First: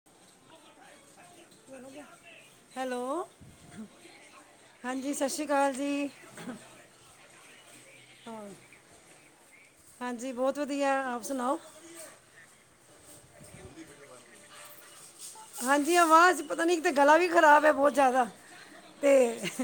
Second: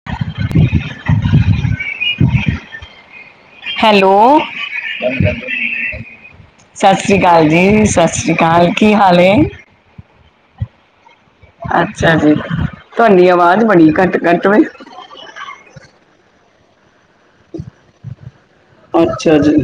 [unintelligible] Hello hello ਹਾਂਜੀ ਸਤਿ ਸ਼੍ਰੀ ਅਕਾਲ ਜੀ ਸਸ੍ਰੀ ਕਾਲ ਜੀ ਸਸ੍ਰੀ ਕਾਲ ਕੀ ਹਾਲ ਏ ਹਾਂਜੀ ਬਹੁਤ ਵਧੀਆ ਆਪ ਸੁਨਾਓ ਅੱਛਾ ਜੀ ਤੁਹਾਡੀ ਆਵਾਜ਼ ਬਣੀ ਘੱਟ ਘੱਟ ਵੇ ਹਾਂਜੀ ਆਵਾਜ਼ ਪਤਾ ਨੀ ਤੇ ਗਲਾ ਵੀ ਖਰਾਬ ਐ ਬਹੁਤ ਜਿਆਦਾ ਤੇ ਅੱਛਾ ਜੀ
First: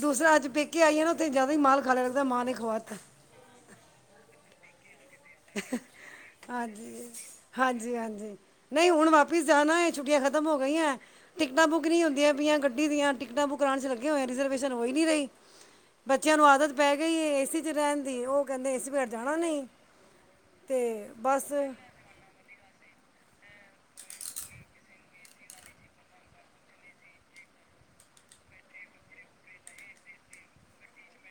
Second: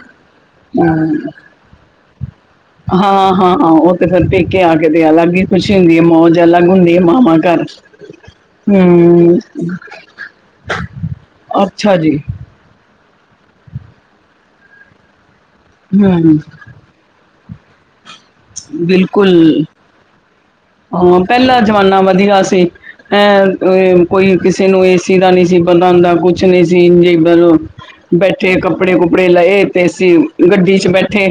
ਦੂਸਰਾ ਅੱਜ ਪੇਕੇ ਆਈਏ ਨਾ ਹਮ, ਉੱਥੇ ਜਿਆਦਾ ਹੀ ਮਾਲ ਕਰ ਦਾ ਮਣੀ [unintelligible] ਹਾਂ ਹਾਂ ਹਾਂ ਉਹ ਤੇ ਫਿਰ ਪੇਕੇ ਆ ਕੇ ਤੇ ਅਲੱਗ ਹੀ ਖ਼ੁਸ਼ੀ ਹੁੰਦੀ ਏ ਮੌਜ ਅਲੱਗ ਹੁੰਦੀ ਹੈ ਹਾਂਜੀ ਮਾਵਾਂ ਘਰ ਹਾਂਜੀ ਹਾਂਜੀ ਨਹੀਂ ਹੁਣ ਹਮ ਵਾਪਿਸ ਜਾਣਾ ਏ ਛੁੱਟੀਆਂ ਖ਼ਤਮ ਹੋ ਗਈਆਂ ਟਿਕਟਾਂ ਬੁੱਕ ਅੱਛਾ ਨਹੀਂ ਜੀ ਹੁੰਦੀਆਂ ਪਈਆਂ ਗੱਡੀ ਦੀਆਂ ਟਿਕਟਾਂ ਬੁੱਕ ਕਰਾਣ ਚ ਲੱਗੇ ਹੋਏ ਰਿਜਰਵੇਸ਼ਨ ਹੋਈ ਨੀ ਰਹੀ ਬੱਚਿਆਂ ਹਮ ਨੂੰ ਆਦਤ ਪੈ ਗਈ ਏ ਏਸੀ ਚ ਰਹਿਣ ਦੀ ਉਹ ਕਹਿੰਦੇ ਏਸੀ ਵੇਰ ਜਾਣਾ ਬਿਲਕੁਲ ਨਹੀਂ ਤੇ ਹਾਂ [unintelligible] ਬਸ ਪਹਿਲਾ ਜ਼ਮਾਨਾ ਵਧੀਆ ਸੀ ਐ ਕੋਈ ਕਿਸੇ ਨੂੰ ਏਸੀ ਦਾ ਨਹੀਂ ਸੀ ਪਤਾ ਹੁੰਦਾ ਕੁਛ ਨਹੀਂ ਸੀ [unintelligible] ਬੈਠੇ ਕੱਪੜੇ ਕੁਪੜੇ ਲਏ ਤੇ ਅਸੀ ਗੱਡੀ ਚ ਬੈਠੇ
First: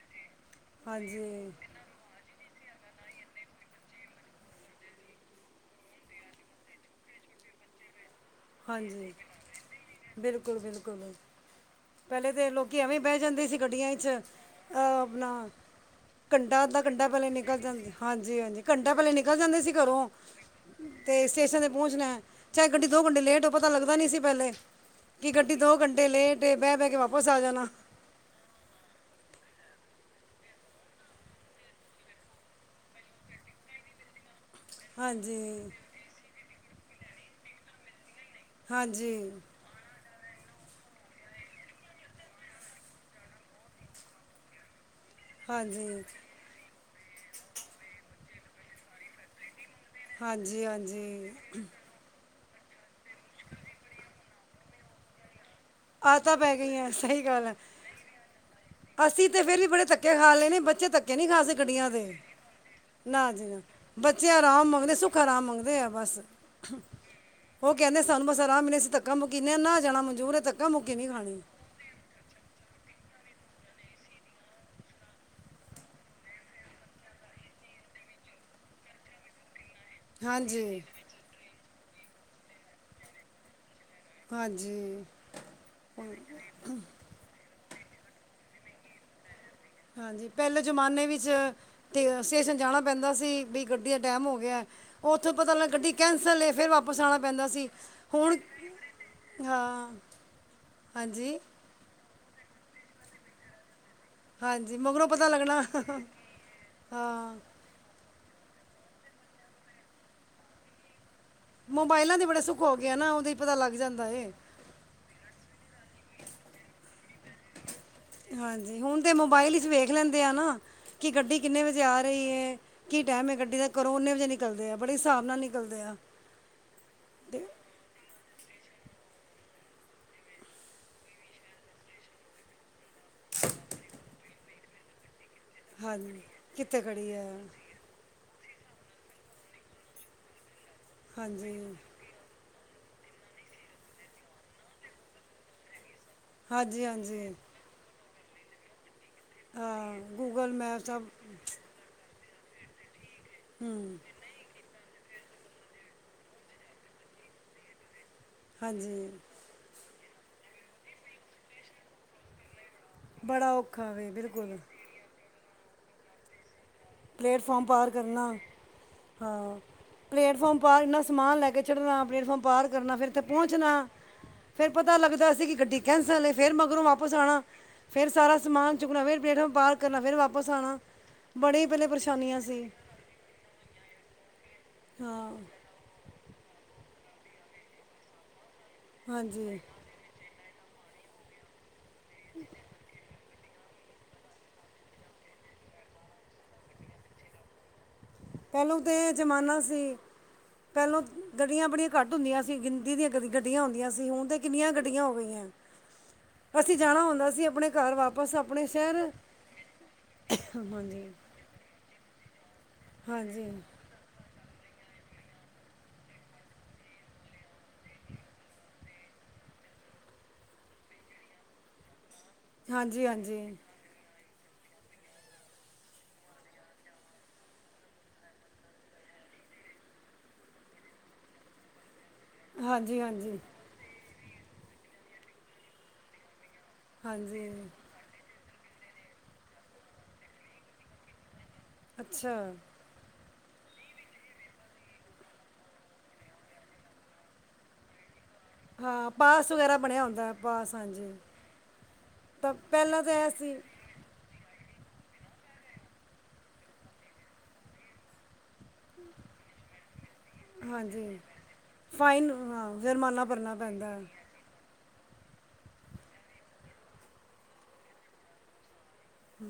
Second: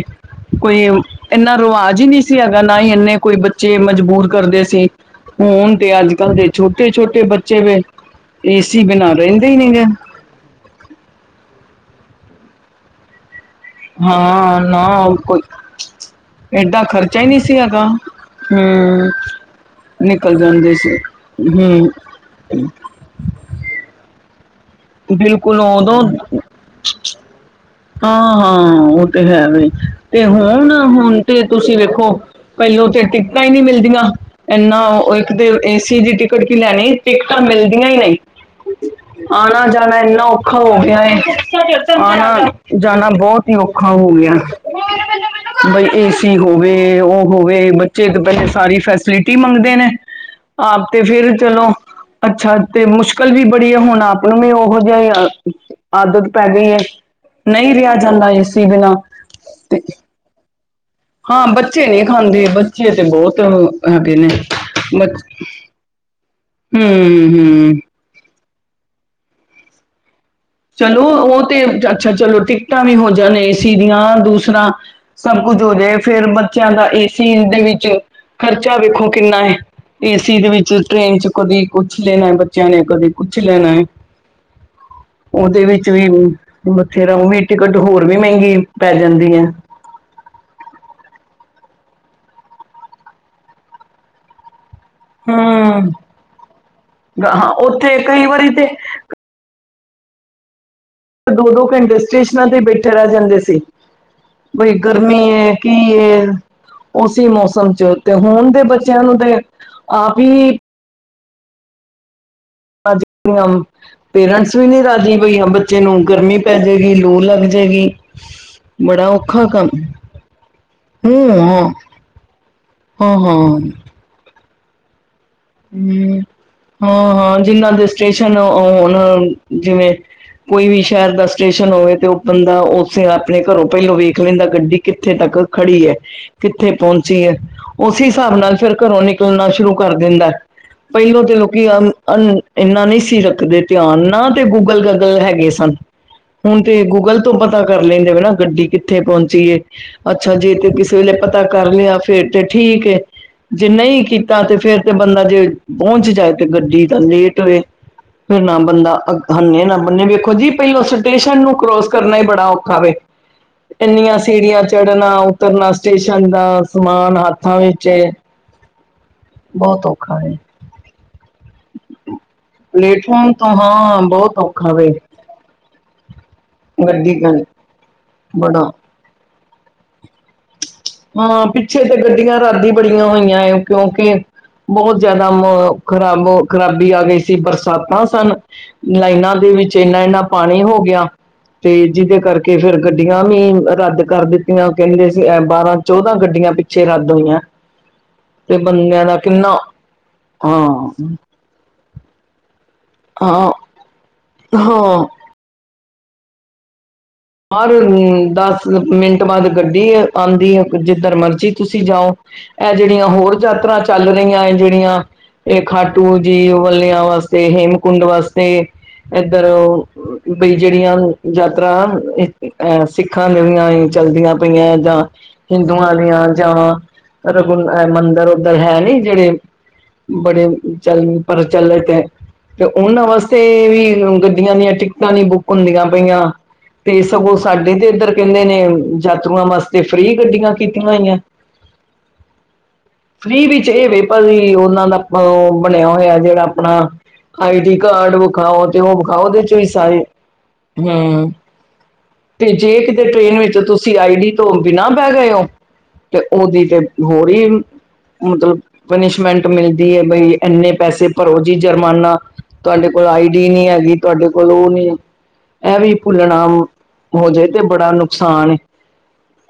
ਕੋਈ ਹਾਂਜੀ ਇੰਨਾ ਰਵਾਜ਼ ਹੀ ਨਹੀਂ ਸੀ ਹੈਗਾ ਨਾ ਹੀ ਇੰਨੇ ਕੋਈ ਬੱਚੇ ਮਜਬੂਰ ਕਰਦੇ ਸੀ ਹੁਣ ਤੇ ਅੱਜ ਕੱਲ੍ਹ ਦੇ ਛੋਟੇ ਛੋਟੇ ਬੱਚੇ ਵੇ ਏਸੀ ਹਾਂਜੀ ਬਿਨਾਂ ਰਹਿੰਦੇ ਹੀ ਨੀ ਗੇ ਬਿਲਕੁਲ ਬਿਲਕੁਲ ਬਿਲ ਪਹਿਲੇ ਤੇ ਲੋਕੀ ਐਵੇਂ ਬਹਿ ਜਾਂਦੇ ਸੀ ਗੱਡੀਆਂ ਇ ਚ ਅ ਹਾਂ ਨਾ ਅਪਣਾ ਕੋਈ ਘੰਟਾ ਅੱਧਾ ਐਡਾ ਘੰਟਾ ਖਰਚਾ ਹੀ ਪਹਲੇ ਨਹੀਂ ਨਿਕਲ ਸੀ ਜਾਂਦ ਹੈਗਾ ਹਾਂਜੀ ਹਾਂਜੀ ਘੰਟਾ ਹੂੰ ਪਹਲੇ ਨਿਕਲ ਜਾਂਦੇ ਸੀ ਘਰੋਂ ਨਿਕਲ ਜਾਂਦੇ ਸੀ ਤੇ ਸਟੇਸ਼ਨ ਤੇ ਹੂੰ ਪਹੁੰਚਣਾ ਐ ਚਾਹੇ ਗੱਡੀ ਦੋ ਘੰਟੇ ਲੇਟ ਹੋ ਪਤਾ ਲੱਗਦਾ ਨੀ ਸੀ ਪਹਿਲੇ ਕਿ ਗੱਡੀ ਬਿਲਕੁਲ ਦੋ ਘੰਟੇ ਉਦੋਂ ਲੇਟ ਏ ਬਹਿ ਬਹਿ ਕੇ ਵਾਪਸ ਆ ਜਾਨਾ ਹਾਂ ਹਾਂ ਉਹ ਤੇ ਹੈ ਵੇ ਤੇ ਹੁਣ ਹੁਣ ਤੇ ਤੁਸੀਂ ਵੇਖੋ ਪਹਿਲੋਂ ਤੇ ਟਿਕਟਾਂ ਹੀ ਨਹੀਂ ਮਿਲਦੀਆਂ ਇੰਨਾ ਇੱਕ ਹਾਂਜੀ ਦੇ ਏਸੀ ਦੀ ਟਿਕਟ ਕੀ ਲੈਣੀ ਟਿਕਟਾਂ ਮਿਲਦੀਆਂ ਹੀ ਨਹੀਂ ਹਾਂਜੀ ਆਣਾ ਜਾਣਾ ਇੰਨਾ ਔਖਾ ਹੋ ਗਿਆ ਏ ਆਣਾ ਜਾਣਾ ਬਹੁਤ ਹੀ ਔਖਾ ਹੋ ਗਿਆ [inaudible] ਬਈ ਹਾਂਜੀ ਏਸੀ ਹੋਵੇ ਉਹ ਹੋਵੇ ਬੱਚੇ ਤੋਂ [unintelligible] ਪਹਿਲੇ ਸਾਰੀ ਫੈਸਿਲਿ ਟੀ ਮੰਗਦੇ ਨੇ ਹਾਂਜੀ ਆਪ ਤੇ ਹਾਂਜੀ ਫੇਰ ਚਲੋ ਅੱਛਾ ਤੇ ਮੁਸ਼ਕਿਲ ਵੀ ਬੜੀ ਆ ਹੁਣ ਆਪ ਉਹਨੂੰ ਵੀ ਉਹੋ ਜਿਹਾ ਈ ਅ ਆਦਤ ਆਦਤਾਂ ਪੈ ਗਈ ਏ ਗਈਆਂ ਸਹੀ ਗੱਲ ਹੈ ਨਹੀਂ ਰਿਹਾ ਜਾਂਦਾ ਇਸਦੀ ਬਿਨਾਂ ਅਸੀਂ ਫਿਰ ਵੀ ਤੇ ਬੜੇ ਧੱਕੇ ਖਾ ਲਏ ਨੇ ਬੱਚੇ ਧੱਕੇ ਨਹੀਂ ਖਾ ਹਾਂ ਸਕਦੇ ਬੱਚੇ ਗੱਡੀਆਂ ਨਹੀਂ ਦੇ ਖਾਂਦੇ ਬੱਚੇ ਤੇ ਨਾ ਬਹੁਤ ਜੀ ਨਾ ਹੈਗੇ ਨੇ ਬੱਚੇ ਆਰਾਮ ਮੰਗਦੇ ਮ ਸੁੱਖ ਆਰਾਮ ਮੰਗਦੇ ਆ ਬਸ ਹਮ ਉਹ ਹਮ ਕਹਿੰਦੇ ਸਾਨੂੰ ਬਸ ਆਰਾਮ ਮਿਲਿਆ ਸੀ ਧੱਕ ਮੁ ਮੀਨੇ ਨਾ ਜਾਣਾ ਮਨਜੂਰ ਤੱਕ ਚਲੋ ਉਹ ਤੇ ਅੱਛਾ ਚਲੋ ਟਿਕਟਾਂ ਵੀ ਹੋ ਜਾਣ ਏਸੀ ਦੀਆਂ ਦੂਸਰਾ ਸਭ ਕੁੱਝ ਹੋ ਜਾਏ ਫੇਰ ਬੱਚਿਆਂ ਦਾ ਏਸੀ ਦੇ ਵਿੱਚ ਖ਼ਰਚਾ ਵੇਖੋ ਕਿੰਨਾ ਐ ਏਸੀ ਦੇ ਵਿੱਚ ਹਾਂਜੀ ਟ੍ਰੇਨ ਚ ਕਦੇ ਕੁਛ ਲੇਣਾ ਏ ਬੱਚਿਆਂ ਨੇ ਕਦੇ ਕੁਛ ਲੈਣਾ ਏ ਹਾਂਜੀ ਉਹਦੇ ਵਿੱਚ ਵੀ ਮੱਥੇ ਰ ਟਿਕਟ ਹੋਰ ਵੀ ਮਹਿੰਗੀ ਪੈ ਜਾਂਦੀ ਏ। ਹਾਂਜੀ ਪਹਿਲੇ ਜ਼ਮਾਨੇ ਵਿੱਚ ਤੇ ਸਟੇਸ਼ਨ ਜਾਣਾ ਪੈਂਦਾ ਸੀ ਬਈ ਗੱਡੀ ਦਾ ਟੈਮ ਹੋ ਗਿਆ। ਉੱਥੋਂ ਪਤਾ ਲਗ ਹਮ ਗੱਡੀ ਕੈਂਸਲ ਏ ਫੇਰ ਵਾਪਸ ਆਣਾ ਪੈਂਦਾ ਹਾਂ ਸੀ ਉੱਥੇ ਕਈ ਹੁਣ ਵਾਰੀ ਤੇ ਹਾਂ। ਹਾਂਜੀ ਦੋ ਦੋ ਘੰਟੇ ਸਟੇਸ਼ਨਾਂ ਤੇ ਬੈਠੇ ਰਹਿ ਜਾਂਦੇ ਸੀ। ਹਾਂਜੀ ਬਈ ਮਗਰੋਂ ਗਰਮੀ ਪਤਾ ਏ ਲੱਗਣਾ ਕੀ ਏ ਉਸੀ ਹਾਂ ਮੌਸਮ ਚ ਤੇ ਹੁਣ ਦੇ ਬੱਚੇਆਂ ਨੂੰ ਤੇ ਆਪ ਈ ਮੋਬਾਇਲਾਂ ਦੇ ਬੜੇ ਸੁੱਖ ਹੋ ਗਏ ਏ ਅੱਜ ਨਾ ਉਹਦੇ ਦੀਆਂ ਪਤਾ ਲੱਗ ਜਾਂਦਾ ਏ। ਪੇਰੈਂਟਸ ਨਹੀਂ ਰਾਜੀ ਬਈ ਹ ਬੱਚੇ ਨੂੰ ਗਰਮੀ ਪੈ ਜਾਏਗੀ ਲੂ ਲੱਗ ਜਾਏਗੀ [unintelligible] ਹਾਂਜੀ ਹੁਣ ਬੜਾ ਤੇ ਔਖਾ ਮੋਬਾਇਲ ਇਚ ਕੰਮ ਵੇਖ ਲੈਂਦੇ ਆ ਨਾ। ਕਿ ਹੂੰ ਗੱਡੀ ਹਾਂ ਕਿੰਨੇ ਵਜੇ ਆ ਰਹੀ ਏ ਕੀ ਹਾਂ ਟਾਈਮ ਹਾਂ ਏ ਗੱਡੀ ਦਾ ਹੂੰ ਘਰੋਂ ਉਨੇ ਵਜੇ ਨਿਕਲਦੇ ਆ ਬੜੇ ਹਸਾਬ ਨਾਲ ਨਿਕ ਹੁ ਹਾਂ ਹਾਂ ਜਿੰਨਾਂ ਦੇ ਸਟੇਸ਼ਨ ਹੁਨ ਜਿਵੇਂ ਕੋਈ ਵੀ ਸ਼ਹਿਰ ਦਾ ਸਟੇਸ਼ਨ ਹੋਵੇ ਤੇ ਉਹ ਬੰਦਾ ਉਸੇ ਆਪਣੇ ਘਰੋਂ ਪਹਿਲੋਂ ਵੇਖ ਲੈਂਦਾ ਗੱਡੀ ਕਿੱਥੇ ਤੱਕ ਖੜੀ ਹੈ ਕਿੱਥੇ ਪਹੁੰਚੀ ਹੈ ਉਸੀ ਹਿਸਾਬ ਨਾਲ ਫੇਰ ਘਰੋਂ ਨਿਕਲਣਾ ਸ਼ੁਰੂ ਕਰ ਦਿੰਦਾ। ਪਹਿਲੋਂ ਤੇ ਹਾਂਜੀ ਲੋਕੀ ਅਮ ਅਨ ਏਂਨਾ ਨਹੀਂ ਸੀ ਰੱਖਦੇ ਧਿਆਨ ਨਾ ਤੇ ਗੂਗਲ ਗਾਗਲ ਹੈਗੇ ਸਨ। ਹੁਨ ਤੇ ਹਾਂਜੀ ਗੂਗਲ ਹਾਂਜੀ ਤੋਂ ਪਤਾ ਕਰ ਲੈਂਦੇਵੇ ਨਾ ਗੱਡੀ ਕਿੱਥੇ ਪਹੁੰਚ ਏ ਹਾਂ ਅੱਛਾ ਗੂਗਲ ਜੇ ਤੇ ਮੈਪ ਕਿਸੇ ਸਭ ਵੇਲੇ ਪਤਾ ਕਰ ਲਿਆ ਫੇਰ ਤੇ ਠੀਕ ਏ। ਜੇ ਹੂੰ ਨਹੀਂ ਕੀਤਾ ਤੇ ਫੇਰ ਤੇ ਬੰਦਾ ਜੇ ਪੋਹਂਚ ਜਾਏ ਤੇ ਗੱਡੀ ਤਾਂ ਲੇਟ ਹੋਏ। ਫੇਰ ਨਾ ਬੰਦਾ ਹਾਂਜੀ ਅ ਹਨੇ ਨਾ ਬੰਨੇ ਵੇਖੋ ਜੀ ਪਹਿਲੋ ਸਟੇਸ਼ਨ ਨੂੰ ਕਰੋਸ ਕਰਨਾ ਹੀ ਬੜਾ ਔਖ ਖਾਵੇ ਬੜਾ ਔਖਾ ਵੇ ਏਨੀਆਂ ਬਿਲਕੁਲ ਸੀੜੀਆਂ ਚੜ੍ਹਨਾ ਉਤਰਨਾ ਸਟੇਸ਼ਨ ਦਾ ਸਮਾਨ ਹੱਥਾਂ ਪਲੇਟਫਾਰਮ ਵਿੱਚ ਪਾਰ ਏ ਕਰਨਾ ਹਾਂ ਬੋਤ ਔਖ ਪਲੇਟਫਾਰਮ ਪਾਰ ਇੰਨਾ ਸਮਾਨੈ ਲੈਕੇ ਚੜ੍ਹਣਾ ਪਲੇਟਫਾਰਮ ਪਾਰ ਕਰਨਾ ਫੇਰ ੳਥੇ ਪਲੇਟਫਾਰਮ ਤੋਂ ਪਹੁੰਚਣਾ ਹਾਂ ਬਹੁਤ ਫੇਰ ਔਖਾ ਵੇ ਪਤਾ ਲੱਗਦਾ ਸੀ ਕਿ ਗੱਡੀ ਕੈਂਸਲ ਏ ਫੇਰ ਮਗਰੋਂ ਵਾਪਸ ਗੱਡੀ ਕ ਆਣਾ। ਫੇਰ ਸਾਰਾ ਬੜਾ ਸਮਾਨ ਚੁੱਕਣਾ ਫੇਰ ਪਲੇਟ ਫਾਰਮ ਪਾਰ ਕਰਨਾ ਫੇਰ ਵਾਪਸ ਆਣਾ। ਹਾਂ ਪਿੱਛੇ ਤੇ ਗੱਡੀਆਂ ਰਾਰਾਦੀ ਬੜੀਆਂ ਹੋਈਆਂ ਕਿਉਂਕਿ ਬਹੁਤ ਹਾਂ ਜਿਆਦਾ [unintelligible] ਖਰਾਬੋ ਖ਼ਰਾਬੀ ਆ ਗਈ ਸੀ ਬਰਸਾਤਾਂ ਸਨ ਲਾਈਨਾਂ ਦੇ ਹਾਂਜੀ ਵਿੱਚ ਏਨਾ ਏਨਾ ਪਾਣੀ ਹੋ ਗਿਆ ਤੇ ਜਿਹਦੇ ਕਰਕੇ ਫੇਰ ਗੱਡੀਆਂ ਵੀ ਰੱਦ ਕਰ ਦਿੱਤ ਨਾ ੳਹ ਕਹਿੰਦੇ ਸੀ ਬਾਰਾਂ ਚੌਦਾਂ ਗੱਡੀਆਂ ਪਿੱਛੇ ਰੱਦ ਹੋਈਆਂ। ਤੇ ਪਹਿਲੋਂ ਬੰਦਿਆਂ ਦਾ ਕਿੰਨਾ ਜ਼ਮਾਨਾ ਸੀ ਹਾਂ। ਪਹਿਲੋਂ ਗੱਡੀਆਂ ਬੜੀਆਂ ਘੱਟ ਹੁੰਦੀਆਂ ਸੀਂ ਗਿ ਦੀਆਂ ਹਾਂ ਗੱਡੀਆਂ ਹੋਂਦੀਆਂ ਸੀ ਹੁਣ ਤੇ ਕਿੰਨੀਆਂ ਗੱਡੀਆਂ ਹਾਂ ਹੋ ਗਈਆਂ ਅਸੀਂ ਜਾਣਾ ਹੋਂਦਾ ਹਰ ਦਸ ਮਿੰਟ ਬਾਅਦ ਗੱਡੀ ਆਂਦੀ ਹੈ ਹਾਂਜੀ ਜਿੱਧਰ ਮਰਜ਼ੀ ਤੁਸੀਂ ਜਾਓ ਇਹ ਜਿਹੜੀਆਂ ਹੋਰ ਹਾਂਜੀ ਯਾਤਰਾ ਚੱਲ ਰਹੀਆਂ ਜਿਹੜੀਆਂ ਇਹ ਖਾਟੂ ਜੀ ਵੱਲਿਆਂ ਵਾਸਤੇ ਹੇਮਕੁੰਟ ਵਾਸਤੇ ਏਧਰ ਬਈ ਜਿਹੜੀਆਂ ਯਾਤਰਾ ਅ ਹਾਂਜੀ ਸਿੱਖਾਂ ਹਾਂਜੀ ਦੀਆਂ ਵੀ ਚੱਲਦੀਆਂ ਪਈਆਂ ਜਾਂ ਹਿੰਦੂਆਂ ਦੀਆਂ ਜਾਂਵਾ ਰਘੁ ਮੰਦਰ ਉੱਧਰ ਹੈ ਨੀ ਜੇਹੜੇ ਬੜੇ ਚਲ ਪ੍ਰਚਲਿਤ ਹੈ। ਤੇ ਹਾਂਜੀ ਉਹਨਾਂ ਹਾਂਜੀ ਵਾਸਤੇ ਵੀ ਗੱਡੀਆਂ ਦੀਆਂ ਟਿਕਟਾਂ ਨਹੀਂ ਬੁੱਕ ਹੁੰਦੀਆਂ ਪਈਆਂ। ਤੇ ਸਗੋਂ ਹਾਂਜੀ ਸਾਡੇ ਤੇ ਇੱਧਰ ਕਹਿੰਦੇ ਨੇ ਯਾਤਰੂਆਂ ਵਾਸਤੇ ਫ੍ਰਰੀ ਗੱਡੀਆਂ ਕੀਤੀਆਂ ਹੋਈਆਂ। ਅੱਛਾ। ਫਰੀ ਵਿੱਚ ਇਹ ਵੇ ਭਾ ਜ ਉਹਨਾਂ ਦਾ ਆਪਾਂ ਬਣਿਆ ਹੋਇਆ ਜੇਹੜਾ ਆਪਣਾ ਆਈ ਡੀ ਕਾਰਡ ਵਖਾਓ ਤੇ ਉਹ ਹਾਂ ਵਖਾਓ ੳਦੇ ਪਾਸ ਚ ਵੀ ਵਗੈਰਾ ਬਣਿਆ ਸਾਰੇ ਹੁੰਦਾ ਪਾਸ ਹੁ ਹਾਂਜੀ ਤੇ ਤਾਂ ਜੇ ਪਹਿਲਾਂ ਕਿਤੇ ਤਾਂ ਇਹ ਟ੍ਰੇਨ ਸੀ ਵਿੱਚ ਤੁਸੀਂ ਆਈ ਡੀ ਤੋਂ ਬਿਨਾਂ ਬਹਿ ਗਏ ਓ ਤੇ ਉਹਦੀ ਤੇ ਹੋਰ ਹੀ ਮਤਲਬ ਪਨਿਸ਼ਮੈਂਟ ਮਿਲਦੀ ਹੈ ਬਈ ਇੰਨੇ ਪੈਸੇ ਹਾਂਜੀ ਭਰੋ ਜੀ ਜੁਰਮਾਨਾ। ਫਾਈਨ ਹਾਂ ਤੁਹਾਡੇ ਕੋਲ ਜੁਰਮਾਨਾ ਆਈ ਡੀ ਭਰਨਾ ਨਹੀਂ ਹੈਗੀ, ਪੈਂਦਾ ਤੁਹਾਡੇ ਕੋਲ ਲ ਉਹ ਨਹੀਂ ਇਹ ਵੀ ਭੁੱਲਣਾ ਹੋ ਜਾਏ ਤੇ ਬੜਾ ਨੁਕਸਾਨ ਏ।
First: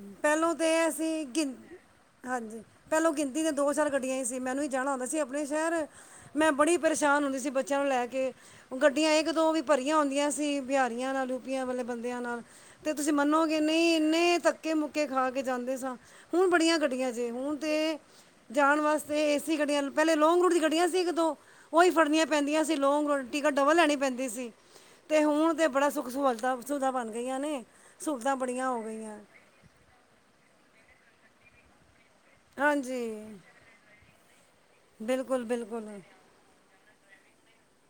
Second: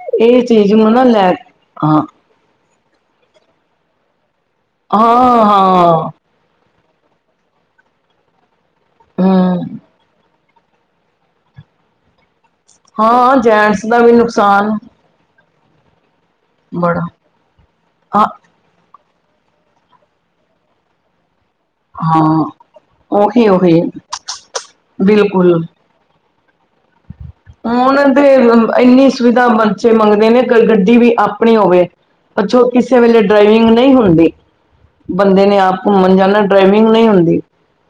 ਹੂੰ, ਇਹ ਪਹਿਲੋਂ ਚੀਜ਼ ਤੇ ਨੂੰ ਨਾ ਅਸੀਂ ਲੈ ਗਿਣ ਹਾਂ ਹਾਂਜੀ। ਪਹਿਲਾਂ ਗਿਣਤੀ ਦੇ ਦੋ-ਚਾਰ ਗੱਡੀਆਂ ਹੀ ਸੀ, ਮੈਨੂੰ ਹੀ ਜਾਣਾ ਹੁੰਦਾ ਸੀ ਹਾਂ ਆਪਣੇ ਸ਼ਹਿਰ ਹਾਂ ਮੈਂ ਬੜੀ ਪਰੇਸ਼ਾਨ ਹੁੰਦੀ ਸੀ ਬੱਚਿਆਂ ਨੂੰ ਲੈ ਕੇ, ਗੱਡੀਆਂ ਇੱਕ ਦੋ ਵੀ ਹਮ ਭਰੀਆਂ ਹੁੰਦੀਆਂ ਸੀ ਬਿਹਾਰੀਆਂ ਨਾਲ ਰੂਪੀਆਂ ਵਾਲੇ ਬੰਦਿਆਂ ਨਾਲ ਤੇ ਤੁਸੀਂ ਹਾਂ ਮੰਨੋਗੇ ਜੈਂਟਸ ਨਹੀਂ ਦਾ ਵੀ ਇੰਨੇ ਤ ਨੁਕਸਾਨ ਧੱਕੇ ਖਾ ਕੇ ਜਾਂਦੇ ਸਾਂ, ਹੁਣ ਬੜੀਆਂ ਬੜਾ ਗੱਡੀਆਂ ਜੇ ਹੁਣ ਤੇ ਹਾਂ ਜਾਣ ਵਾਸਤੇ ਏਸੀ ਗੱਡੀਆਂ ਪਹਿਲੇ ਲੌਂਗ ਰੂਟ ਦੀ ਗੱਡੀਆਂ ਸੀ ਇੱਕ ਦੋ ਉ ਹੀ ਫੜਨੀਆਂ ਹਾਂ ਪੈਂਦੀਆਂ ਸੀ ਲੌਂਗ ਰੂਟ ਉਹੀ ਟਿਕਟ ਡਬਲ ਉਹੀ ਲੈਣੀ ਪੈਂਦੀ ਸੀ ਅਤੇ ਹੁਣ ਬਿਲਕੁਲ ਤਾਂ ਬੜਾ ਸੁੱਖ ਸਹੁਲਤਾਂ ਸੁਵਿਧਾ ਬਣ ਗਈਆਂ ਨੇ ਹੁਣ ਤੇ ਸਹੂਲਤਾਂ ਬੜੀਆਂ ਹੋ ਇੰਨੀ ਗਈਆਂ ਸੁਵਿਧਾ ਬਣ ੇਬਚੇ ਮੰਗਦੇ ਨੇ ਗੱਡੀ ਵੀ ਆਪਣੀ ਹੋਵੇ, ਅੱਛੋਂ ਕਿਸੇ ਹਾਂਜੀ ਵੇਲੇ ਡਰਾਈਵਿੰਗ ਨਹੀਂ ਹੁੰਦੀ ਬਿਲਕੁਲ ਬੰਦੇ ਨੇ ਆਪ ਬਿਲਕੁਲ ਘੁੰਮਣ ਜਾਣਾ, ਡਰਾਈਵਿੰਗ ਨਹੀਂ ਹੁੰਦੀ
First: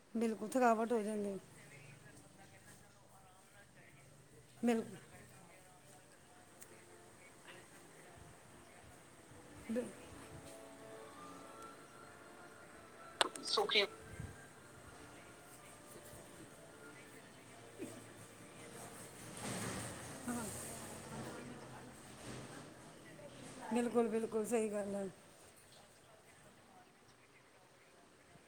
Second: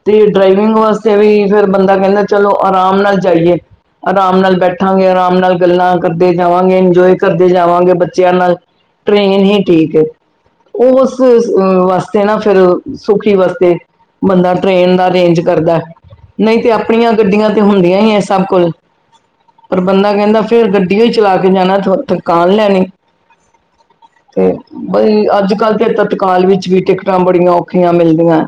ਤੇ ਬਿਲਕੁਲ ਡਰਾਈਵਿੰਗ ਥਕਾਵਟ ਹੋ ਵਾਸਤੇ ਜਾਂਦੀ ਵੀ ਫਿਰ ਬੰਦਾ ਕਹਿੰਦਾ ਚਲੋ ਆਰਾਮ ਨਾਲ ਜਾਈਏ, ਆਰਾਮ ਨਾਲ ਬਿਲਕੁਲ ਬੈਠਾਂਗੇ, ਆਰਾਮ ਨਾਲ ਗੱਲਾਂ ਕਰਦੇ ਜਾਵਾਂਗੇ, ਇੰਜੋਏ ਕਰਦੇ ਜਾਵਾਂਗੇ ਬੱਚਿਆਂ ਨਾਲ, ਟ੍ਰਰੇਨ ਹੀ ਠੀਕ। ਏ। ਉਹ ਉਸ ਵਾਸਤੇ ਨਾ ਫਿਰ ਸੁਖੀ ਵਰਤੇ ਬੰਦਾ ਟ੍ਰਰੇਨ ਦਾ ਅਰੇਂਜ ਕਰਦਾ, ਨਹੀਂ ਤੇ ਆਪਣੀਆਂ ਗੱਡੀਆਂ ਤਾਂ ਹੁੰਦੀਆਂ ਹੀ ਏ ਸਭ ਕੋਲ। ਪਰ ਬੰਦਾ ਕਹਿੰਦਾ ਫੇਰ ਗੱਡੀਓ ਈ ਚਲਾ ਕੇ ਜਾਣਾ ਥਕਾਨ ਲੈਣੀ। ਬਿਲਕੁਲ ਬਿਲਕੁਲ ਤੇ ਸਹੀ ਗੱਲ ਹੈ ਬਈ ਅੱਜ- ਕੱਲ੍ਹ ਤਤੱ ਕਾਲ ਵਿੱਚ ਵੀ ਟਿਕਟਾਂ ਬੜੀਆਂ ਔਖੀਆਂ ਮਿਲਦੀਆਂ।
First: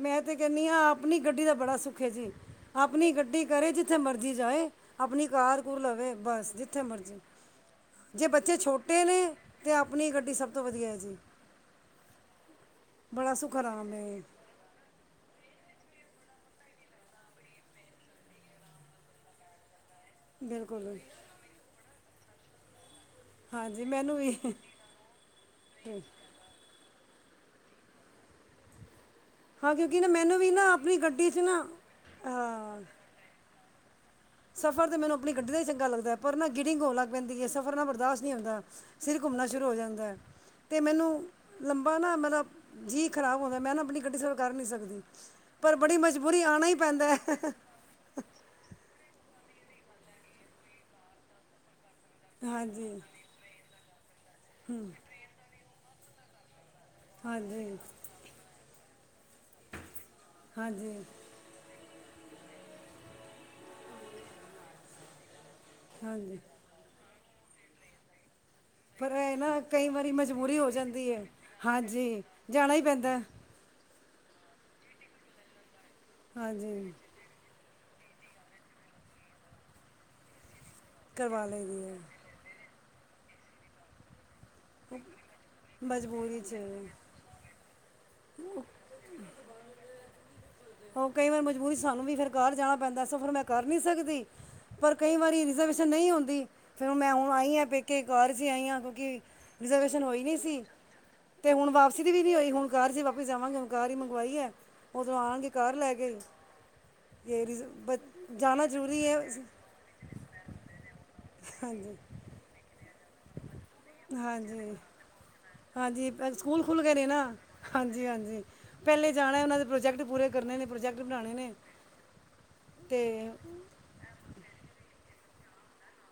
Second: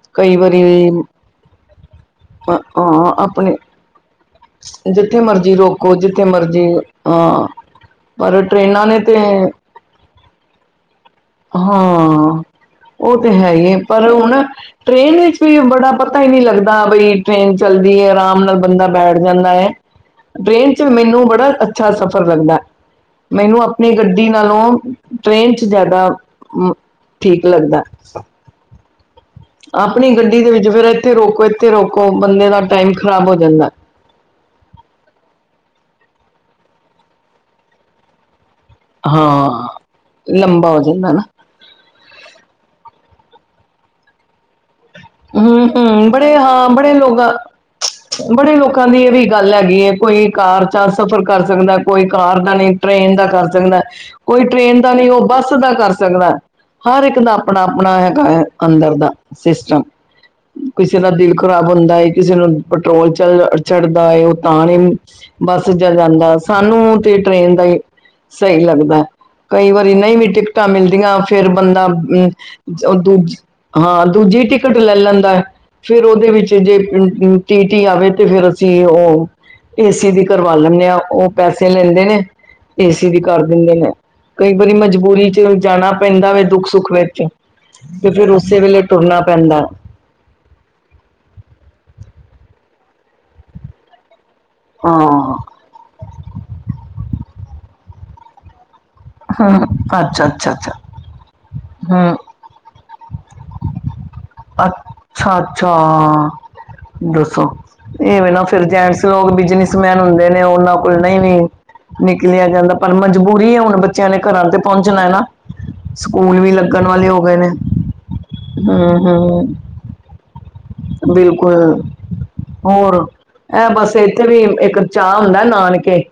ਮੈਂ ਤੇ ਕਈ ਵਾਰੀ ਕਹਿੰਦੀ ਹਾਂ ਆਪਣੀ ਗੱਡੀ ਦਾ ਬੜਾ ਸੁੱਖ ਹੈ ਜੀ, ਹਾਂ ਆਪਣੀ ਗੱਡੀ ਆਪਣੇ ਕਰੇ ਜ ਜਿੱਥੇ ਮਰਜ਼ੀ ਜਾਏ ਜਿੱਥੇ ਆਪਣੀ ਮਰਜ਼ੀ ਕਾਰ-ਕੂਰ ਰੋਕੋ ਲਵੇ, ਜਿੱਥੇ ਬਸ ਜਿੱਥੇ ਮਰਜ਼ੀ ਹਾਂ ਜੇ ਪਰ ਬੱਚੇ ਟ੍ਰੇਨਾਂ ਛੋਟੇ ਨੇ, ਤੇ ਤਾਂ ਆਪਣੀ ਗੱਡੀ ਸਭ ਤੋਂ ਵਧੀਆ ਹੈ ਜੀ। ਹਾਂ। ਉਹ ਤੇ ਬੜਾ ਹੈ ਸੁੱਖ ਹੀ ਹੈ, ਆਰਾਮ ਪਰ ਹੁਣ ਟ੍ਰਰੇਨ ਵਿੱਚ ਵੀ ਬੜਾ ਪਤਾ ਹੀ ਨਹੀਂ ਲੱਗਦਾ, ਬਈ ਟ੍ਰੇਨ ਚੱਲਦੀ ਏ, ਆਰਾਮ ਨਾਲ ਬੰਦਾ ਬੈਠ ਜਾਂਦਾ ਏ। ਟ੍ਰਰੇਨ 'ਚ ਬਿਲਕੁਲ ਮੈਨੂੰ ਬੜਾ ਅੱਛਾ ਸਫ਼ਰ ਲੱਗਦਾ ਹੈ। ਮੈਨੂੰ ਹਾਂਜੀ ਆਪਣੀ ਮੈਨੂੰ ਗੱਡੀ ਵੀ ਨਾਲੋਂ ਟ੍ਰੇਨ 'ਚ ਜ਼ਿਆਦਾ ਠੀਕ ਲੱਗਦਾ। ਹਾਂ ਕਿਉਂਕਿ ਨਾ ਆਪਣੀ ਮੈਨੂੰ ਗੱਡੀ ਦੇ ਵੀ ਵਿੱਚ ਨਾ ਫੇਰ ਆਪਣੀ ਇੱਥੇ ਗੱਡੀ 'ਚ ਰੋਕੋ- ਨਾ ਇੱਥੇ ਰੋਕੋ ਬੰਦੇ ਦਾ ਹਾਂ ਟਾਈਮ ਖ਼ਰਾਬ ਹੋ ਜਾਂਦੈ। ਸਫ਼ਰ ਤਾਂ ਮੈਨੂੰ ਆਪਣੀ ਗੱਡੀ ਦਾ ਹੀ ਚੰਗਾ ਲੱਗਦਾ, ਪਰ ਨਾ ਗਿਡਿੰਗ ਹੋਣ ਲੱਗ ਪੈਂਦੀ ਹੈ, ਸਫ਼ਰ ਨਾਲ ਬਰਦਾਸ਼ਤ ਨਹੀਂ ਹੁੰਦਾ। ਸਿਰ ਘੁੰਮਣਾ ਹਾਂ ਸ਼ੁਰੂ ਹੋ ਜਾਂਦਾ ਹੈ ਲੰਬਾ ਅਤੇ ਹੋ ਮੈਨੂੰ ਜਾਂਦਾ ਨਾ। ਲੰਬਾ ਨਾ ਮਤਲਬ ਜੀਅ ਖ਼ਰਾਬ ਹੁੰਦਾ, ਮੈਂ ਨਾ ਆਪਣੀ ਗੱਡੀ ਸਫ਼ਰ ਕਰ ਨਹੀਂ ਸਕਦੀ। ਹਮ- ਪਰ ਬੜੀ ਹਮ। ਬੜੇ ਮਜਬੂਰੀ ਆਣਾ ਹਾਂ ਹੀ ਬੜੇ ਪੈਂਦਾ ਹੈ ਲੋਗਾਂ ਬੜੇ ਲੋਕਾਂ ਦੀ ਇਹ ਵੀ ਗੱਲ ਹੈਗੀ ਹੈ, ਕੋਈ ਕਾਰ ਚ ਸਫ਼ਰ ਕਰ ਸਕਦਾ ਕੋਈ ਕਾਰ ਦਾ ਨਹੀਂ, ਹਾਂਜੀ ਟ੍ਰਰੇਨ ਦਾ ਕਰ ਸਕਦਾ। ਕੋਈ ਟ੍ਰੇਨ ਦਾ ਨਹੀਂ, ਉਹ ਬੱਸ ਦਾ ਕਰ ਸਕਦਾ। ਹਰ ਇੱਕ ਦਾ ਆਪਣਾ- ਹਾਂਜੀ ਆਪਣਾ ਹੈਗਾ ਹੈ ਅੰਦਰ ਦਾ ਸਿਸਟਮ। ਹਾਂਜੀ ਕਿਸੇ ਦਾ ਦਿਲ ਖ਼ਰਾਬ ਹੁੰਦਾ ਹੈ, ਕਿਸੇ ਨੂੰ ਪੈਟਰੋਲ ਚੱਲ ਚੜਦਾ ਹੈ, ਉਹ ਤਾਂ ਨਹੀਂ ਬੱਸ ਜਾਂਦਾ, ਹਾਂਜੀ ਸਾਨੂੰ ਤੇ ਟ੍ਰੇਨ ਦਾ ਹੀ ਸਹੀ ਲੱਗਦਾ। ਪਰ ਇਹ ਨਾ ਕਈ ਵਾਰੀ ਨਹੀਂ ਵੀ ਮਜਬੂਰੀ ਟਿਕਟਾਂ ਹੋ ਜਾਂਦੀ ਮਿਲਦੀਆਂ ਹੈ ਫੇਰ ਬੰਦਾ ਹਾਂਜੀ ਜਾਣਾ ਹੀ ਅ ਪੈਂਦਾ ਹੈ। ਦੂਜ ਹਾਂ ਦੂਜੀ ਟਿਕਟ ਲੈ ਲੈਂਦਾ, ਫੇਰ ਉਹਦੇ ਵਿੱਚ ਜੇ ਹਾਂਜੀ ਟੀ ਟੀ ਆਵੇ ਤੇ ਫੇਰ ਅਸੀਂ ਉਹ ਏਸੀ ਦੀ ਕਰਵਾ ਲੈਂਦੇ ਹਾਂ, ਉਹ ਕਰਵਾ ਪੈਸੇ ਲਈਦੀ ਹੈ ਲੈਂਦੇ ਨੇ ਏ ਸੀ ਵੀ ਕਰ ਦਿੰਦੇ ਨੇ। ਕਈ ਵਾਰੀ ਮਜਬੂਰੀ ਚ ਜਾਣਾ ਪੈਂਦਾ ਮਜਬੂਰੀ ਵ ਦੁੱਖ- 'ਚ ਸੁੱਖ ਵਿੱਚ ਤੇ ਫਿਰ ਉਸੇ ਵੇਲੇ ਟੁਰਨਾ ਪੈਂਦਾ ਓ ਕਈ ਵਾਰ ਮਜਬੂਰੀ ਸਾਨੂੰ ਵੀ ਫਿਰ ਕਾਰ ਜਾਣਾ ਪੈਂਦਾ ਸਫਰ ਮੈਂ ਕਰ ਨੀ ਸਕਦੀ ਪਰ ਕਈ ਹਾਂ ਵਾਰੀ ਰਿਜਰਵੇਸ਼ਨ ਨਈ ਹੁੰਦੀ, ਫਿਰ ਮੈਂ ਹੁਣ ਆਈ ਹਾਂ ਪੇਕੇ ਕਾਰ ਚ ਈ ਆਈ ਆ। ਗੀ ਹਮ ਰਿਜ਼ਰਵੇਸ਼ਨ ਹੋਈ ਅੱਛਾ ਨੀ ਅੱਛਾ ਸੀ। ਅੱਛਾ ਤੇ ਹੁਣ ਵਾਪਸੀ ਦੀ ਹਮ ਵੀ ਨੀ ਹੋਈ, ਹੁਣ ਕਾਰ ਚ ਈ ਵਾਪਸ ਜਾਵਾਂਗੇ ਹੁਣ ਕਾਰ ਈ ਮੰਗਵਾਈ ਐ। ਅੱਛਾ। ਘੱਰ ਲੈ ਗਏ। ਦੱਸੋ ਇਵੇਂ ਨਾ ਫੇਰ ਜਾਣਾ ਜੈਂਟਸ ਜ਼ਰੂਰੀ ਹੈ ਲੋਕ ਬਿਜਨੇਸ ਮੈਨ ਹੁੰਦੇ ਨੇ ਓਨਾਂ ਕੋਲ ਨਈ ਵੀ ਹਾਂਜੀ ਨਿਕਲੇਆ ਜਾਂਦਾ। ਪਰ ਮਜਬੂਰੀ ਏ ਹੁਣ ਬੱਚਿਆਂ ਨੇ ਕਰਾਂ ਤੇ ਹਾਂਜੀ ਪੋਂਚਣਾ ਏ ਨਾ। ਹਾਂਜੀ ਵੀ ਸਕੂਲ ਖੁੱਲ ਲੱਗਣ ਕੇ ਨੇ ਵਾਲੇ ਹੋ ਨਾ ਗਏ ਹਾਂਜੀ-ਹਾਂਜੀ ਹਮ ਪੈਲੇ ਜਾਣਾ ਹਮ ਏਨਾਂ ਦੇ ਪ੍ਰੋਜੈਕਟ ਪੂਰੇ ਕਰਨੇ ਨੇ ਪ੍ਰੋਜੈਕਟ ਬਨਾਣੇ ਨੇ ਬਿਲਕੁਲ ਤੇ ਐ ਬਸ ਏਥੇ ਵੀ ਇੱਕ ਚਾਹ ਹੁੰਦਾ ਨਾਨਕੇ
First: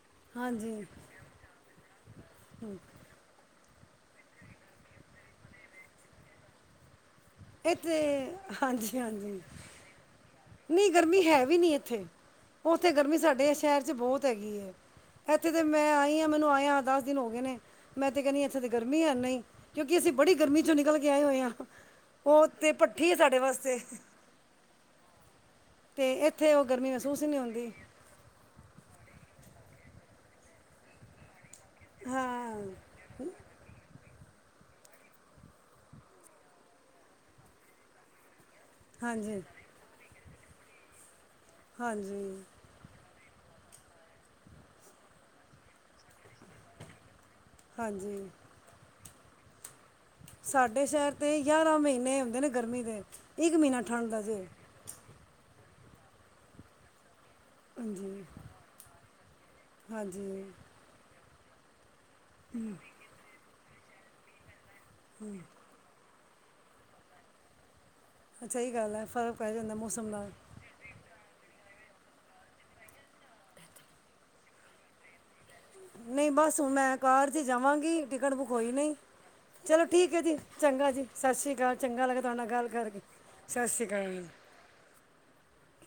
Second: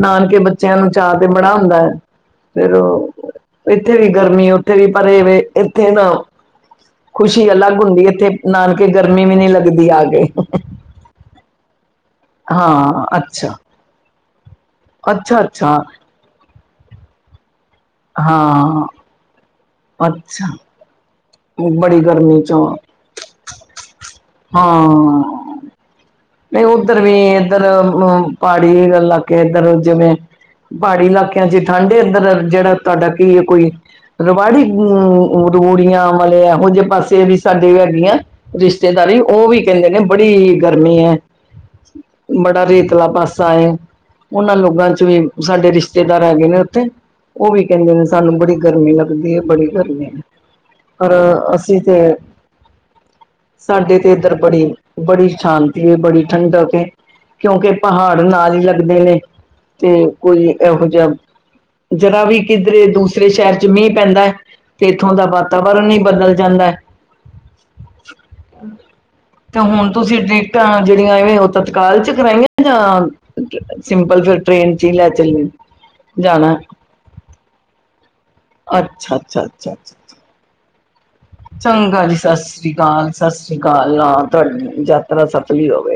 ਨਾਨਕੇ ਬੱਚਿਆਂ ਹਾਂਜੀ ਨੂੰ ਚਾਅ ਤੇ ਬੜਾ ਹੁੰਦਾ ਫਿਰ ਓ ਏਥੇ ਵੀ ਗਰਮੀ ਓਥੇ ਵੀ ਪਰ ਏਵੇ ਏਥੇ ਨਾ ਖੁਸ਼ੀ ਅਲੱਗ ਇੱਥੇ ਹੁੰਦੀ ਏ ਤੇ ਨਾਨਕੇ ਹਾਂਜੀ ਗਰਮੀ ਵੀ ਨੀ ਲੱਗਦੀ ਆਕੇ। ਏਨੀ ਗਰਮੀ ਹੈ ਵੀ ਨੀ ਏਥੇ। ਓਥੇ ਗਰਮੀ ਸਾਡੇ ਅੱਛਾ ਸ਼ਹਿਰ ਚ ਬੋਹੁਤ ਹੈਗੀ ਏ ਅੱਛਾ ਐਥੇ ਤੇ ਅੱਛਾ ਮੈਂ ਆਈ ਆ ਮੈਨੂੰ ਆਯਾ ਦੱਸ ਦਿਨ ਹੋ ਗਏ ਨੇ ਮੈਂ ਤੇ ਕੈਣੀ ਆ ਇੱਥੇ ਤੇ ਹਾਂ ਗਰਮੀ ਹੈਨੀ ਕਿਉਂਕਿ ਅਸੀਂ ਬੜੀ ਅੱਛਾ ਗਰਮੀ ਚੋਂ ਨਿਕਲ ਕੇ ਆਏ ਹੋਏ ਆਮ। ਬੜੀ ਗਰ ਓ ਤੇ ਪੱਠੀ ਏ ਸਾਡੇ ਵਾਸਤੇ, ਤੇ ਏ ਨਈ ਓਧਰ ਵੀ ਏਧਰ ਅ ਪਾੜੀ ਲਾਗੇ ਦੇ ਏਧਰ ਜਿਵੇਂ ਪਾੜੀ ਇਲਾਕੇ ਜੇ ਠੰਡ ਏ ਅੰਦਰ ਹਾਂ ਜੇੜਾ ਤੁਆਡਾ ਕੀ ਏ ਕੋਈ ਰਵਾੜੀ ਰੂੜ ਯਾ ਐ ਵਾਲੇ ਐਹੋ ਜੇ ਪਾਸੇ ਵੀ ਸਾਡੇ ਹੈਗੀਐ- ਰਿਸ਼ਤੇਦਾਰੀ ਹਾਂਜੀ ਓ ਵੀ ਕੈਂਦੇ ਨੇ ਬੜੀ ਗਰਮੀ ਐ। ਹਾਂਜੀ ਬੜਾ ਰੇਤਲਾ ਪਾਸਾ ਏ। ਓਨਾਂ ਲੋਗਾ ਚ ਵੀ ਸਾਡੇ ਰਿਸ਼ਤੇਦਾਰ ਹੈਗੇ ਨੇ ਓਥੇ ਓ ਵੀ ਕੈਂਦੇ ਨੇ ਹਾਂਜੀ ਸਾਨੂੰ ਬੜੀ ਗਰਮੀ ਲੱਗਦੀ ਏ ਬੜੀ ਗਰਮੀ ਏ। ਸਾਡੇ ਸ਼ੈਰ ਤੇ ਯਾਅਰਾਂ ਮੀਨੇ ਹੁੰਦੇ ਨੇ ਗਰਮੀ ਦੇ ਇੱਕ ਮੀਨਾ ਸਾਡੇ ਠੰਡ ਤੇ ਦਾ ਇੱਧਰ ਜੇ। ਬੜੀ ਬੜੀ ਸ਼ਾਂਤੀ ਏ ਬੜੀ ਠੰਡਕ ਏ। ਕਿਉਂਕਿ ਹਾਂਜੀ ਪਹਾੜ ਨਾਲ ਈ ਲੱਗਦੇ ਨੇ ਤੇ ਹਾਂਜੀ ਕੋਈ ਐਹੋ ਜੇਆ ਜਰਾ ਵੀ ਕਿੱਧਰੇ ਦੂਸਰੇ ਸ਼ੈਰ ਚ ਮੀ ਪੈਂਦਾ ਤੇ ਇੱਥੋਂ ਦਾ ਵਾਤਾ ਵਰਨ ਈ ਬਦਲ ਜਾਂਦਾ। ਅੱੱਛ ਸਈ ਗੱਲ ਐ ਫਰਕ ਪੈ ਜਾਂਦਾ ਮੌਸਮ ਨਾਲ ਤਾਂ ਜੇੜੀਆਂ ਐਵੇਂ ਓ ਤਤਕਾਲ ਚ ਕਰਾਈਆਂ ਜਾਂ ਸਿੰਪਲ ਫਿਰ ਟ੍ਰੇਨ ਚ ਈ ਲੈ ਚੱਲਿਏ ਨਈ ਬਸ ਹੁਣ ਮੈਂ ਕਾਰ ਚ ਈ ਜਾਵਾਂਗੀ ਟਿਕਟ ਬੁੱਕ ਹੋਈ ਨੀ ਅੱਛਾ ਅੱਛਾ ਅੱਛਾ ਚਲੋ ਅੱਛਾ ਠੀਕ ਏ ਜੀ ਚੰਗਾ ਜੀ। ਸਤਿ ਸ਼੍ਰੀ ਅਕਾਲ ਚੰਗਾ ਜੀ ਲੱਗਾ ਤੁਹਾਡੇ ਸਾਸ ਨਾਲ ਗੱਲ ਸ੍ਰੀ ਕਰਕੇ ਕਾਲ-ਸਾਸ ਸ੍ਰੀ ਸਤਿ ਸ਼੍ਰੀ ਕਾਲ ਅਕਾਲ ਹਾਂ ਤੁਆਡੀ ਯਾਤਰਾ ਸਫਲੀ ਹੋਵੇ।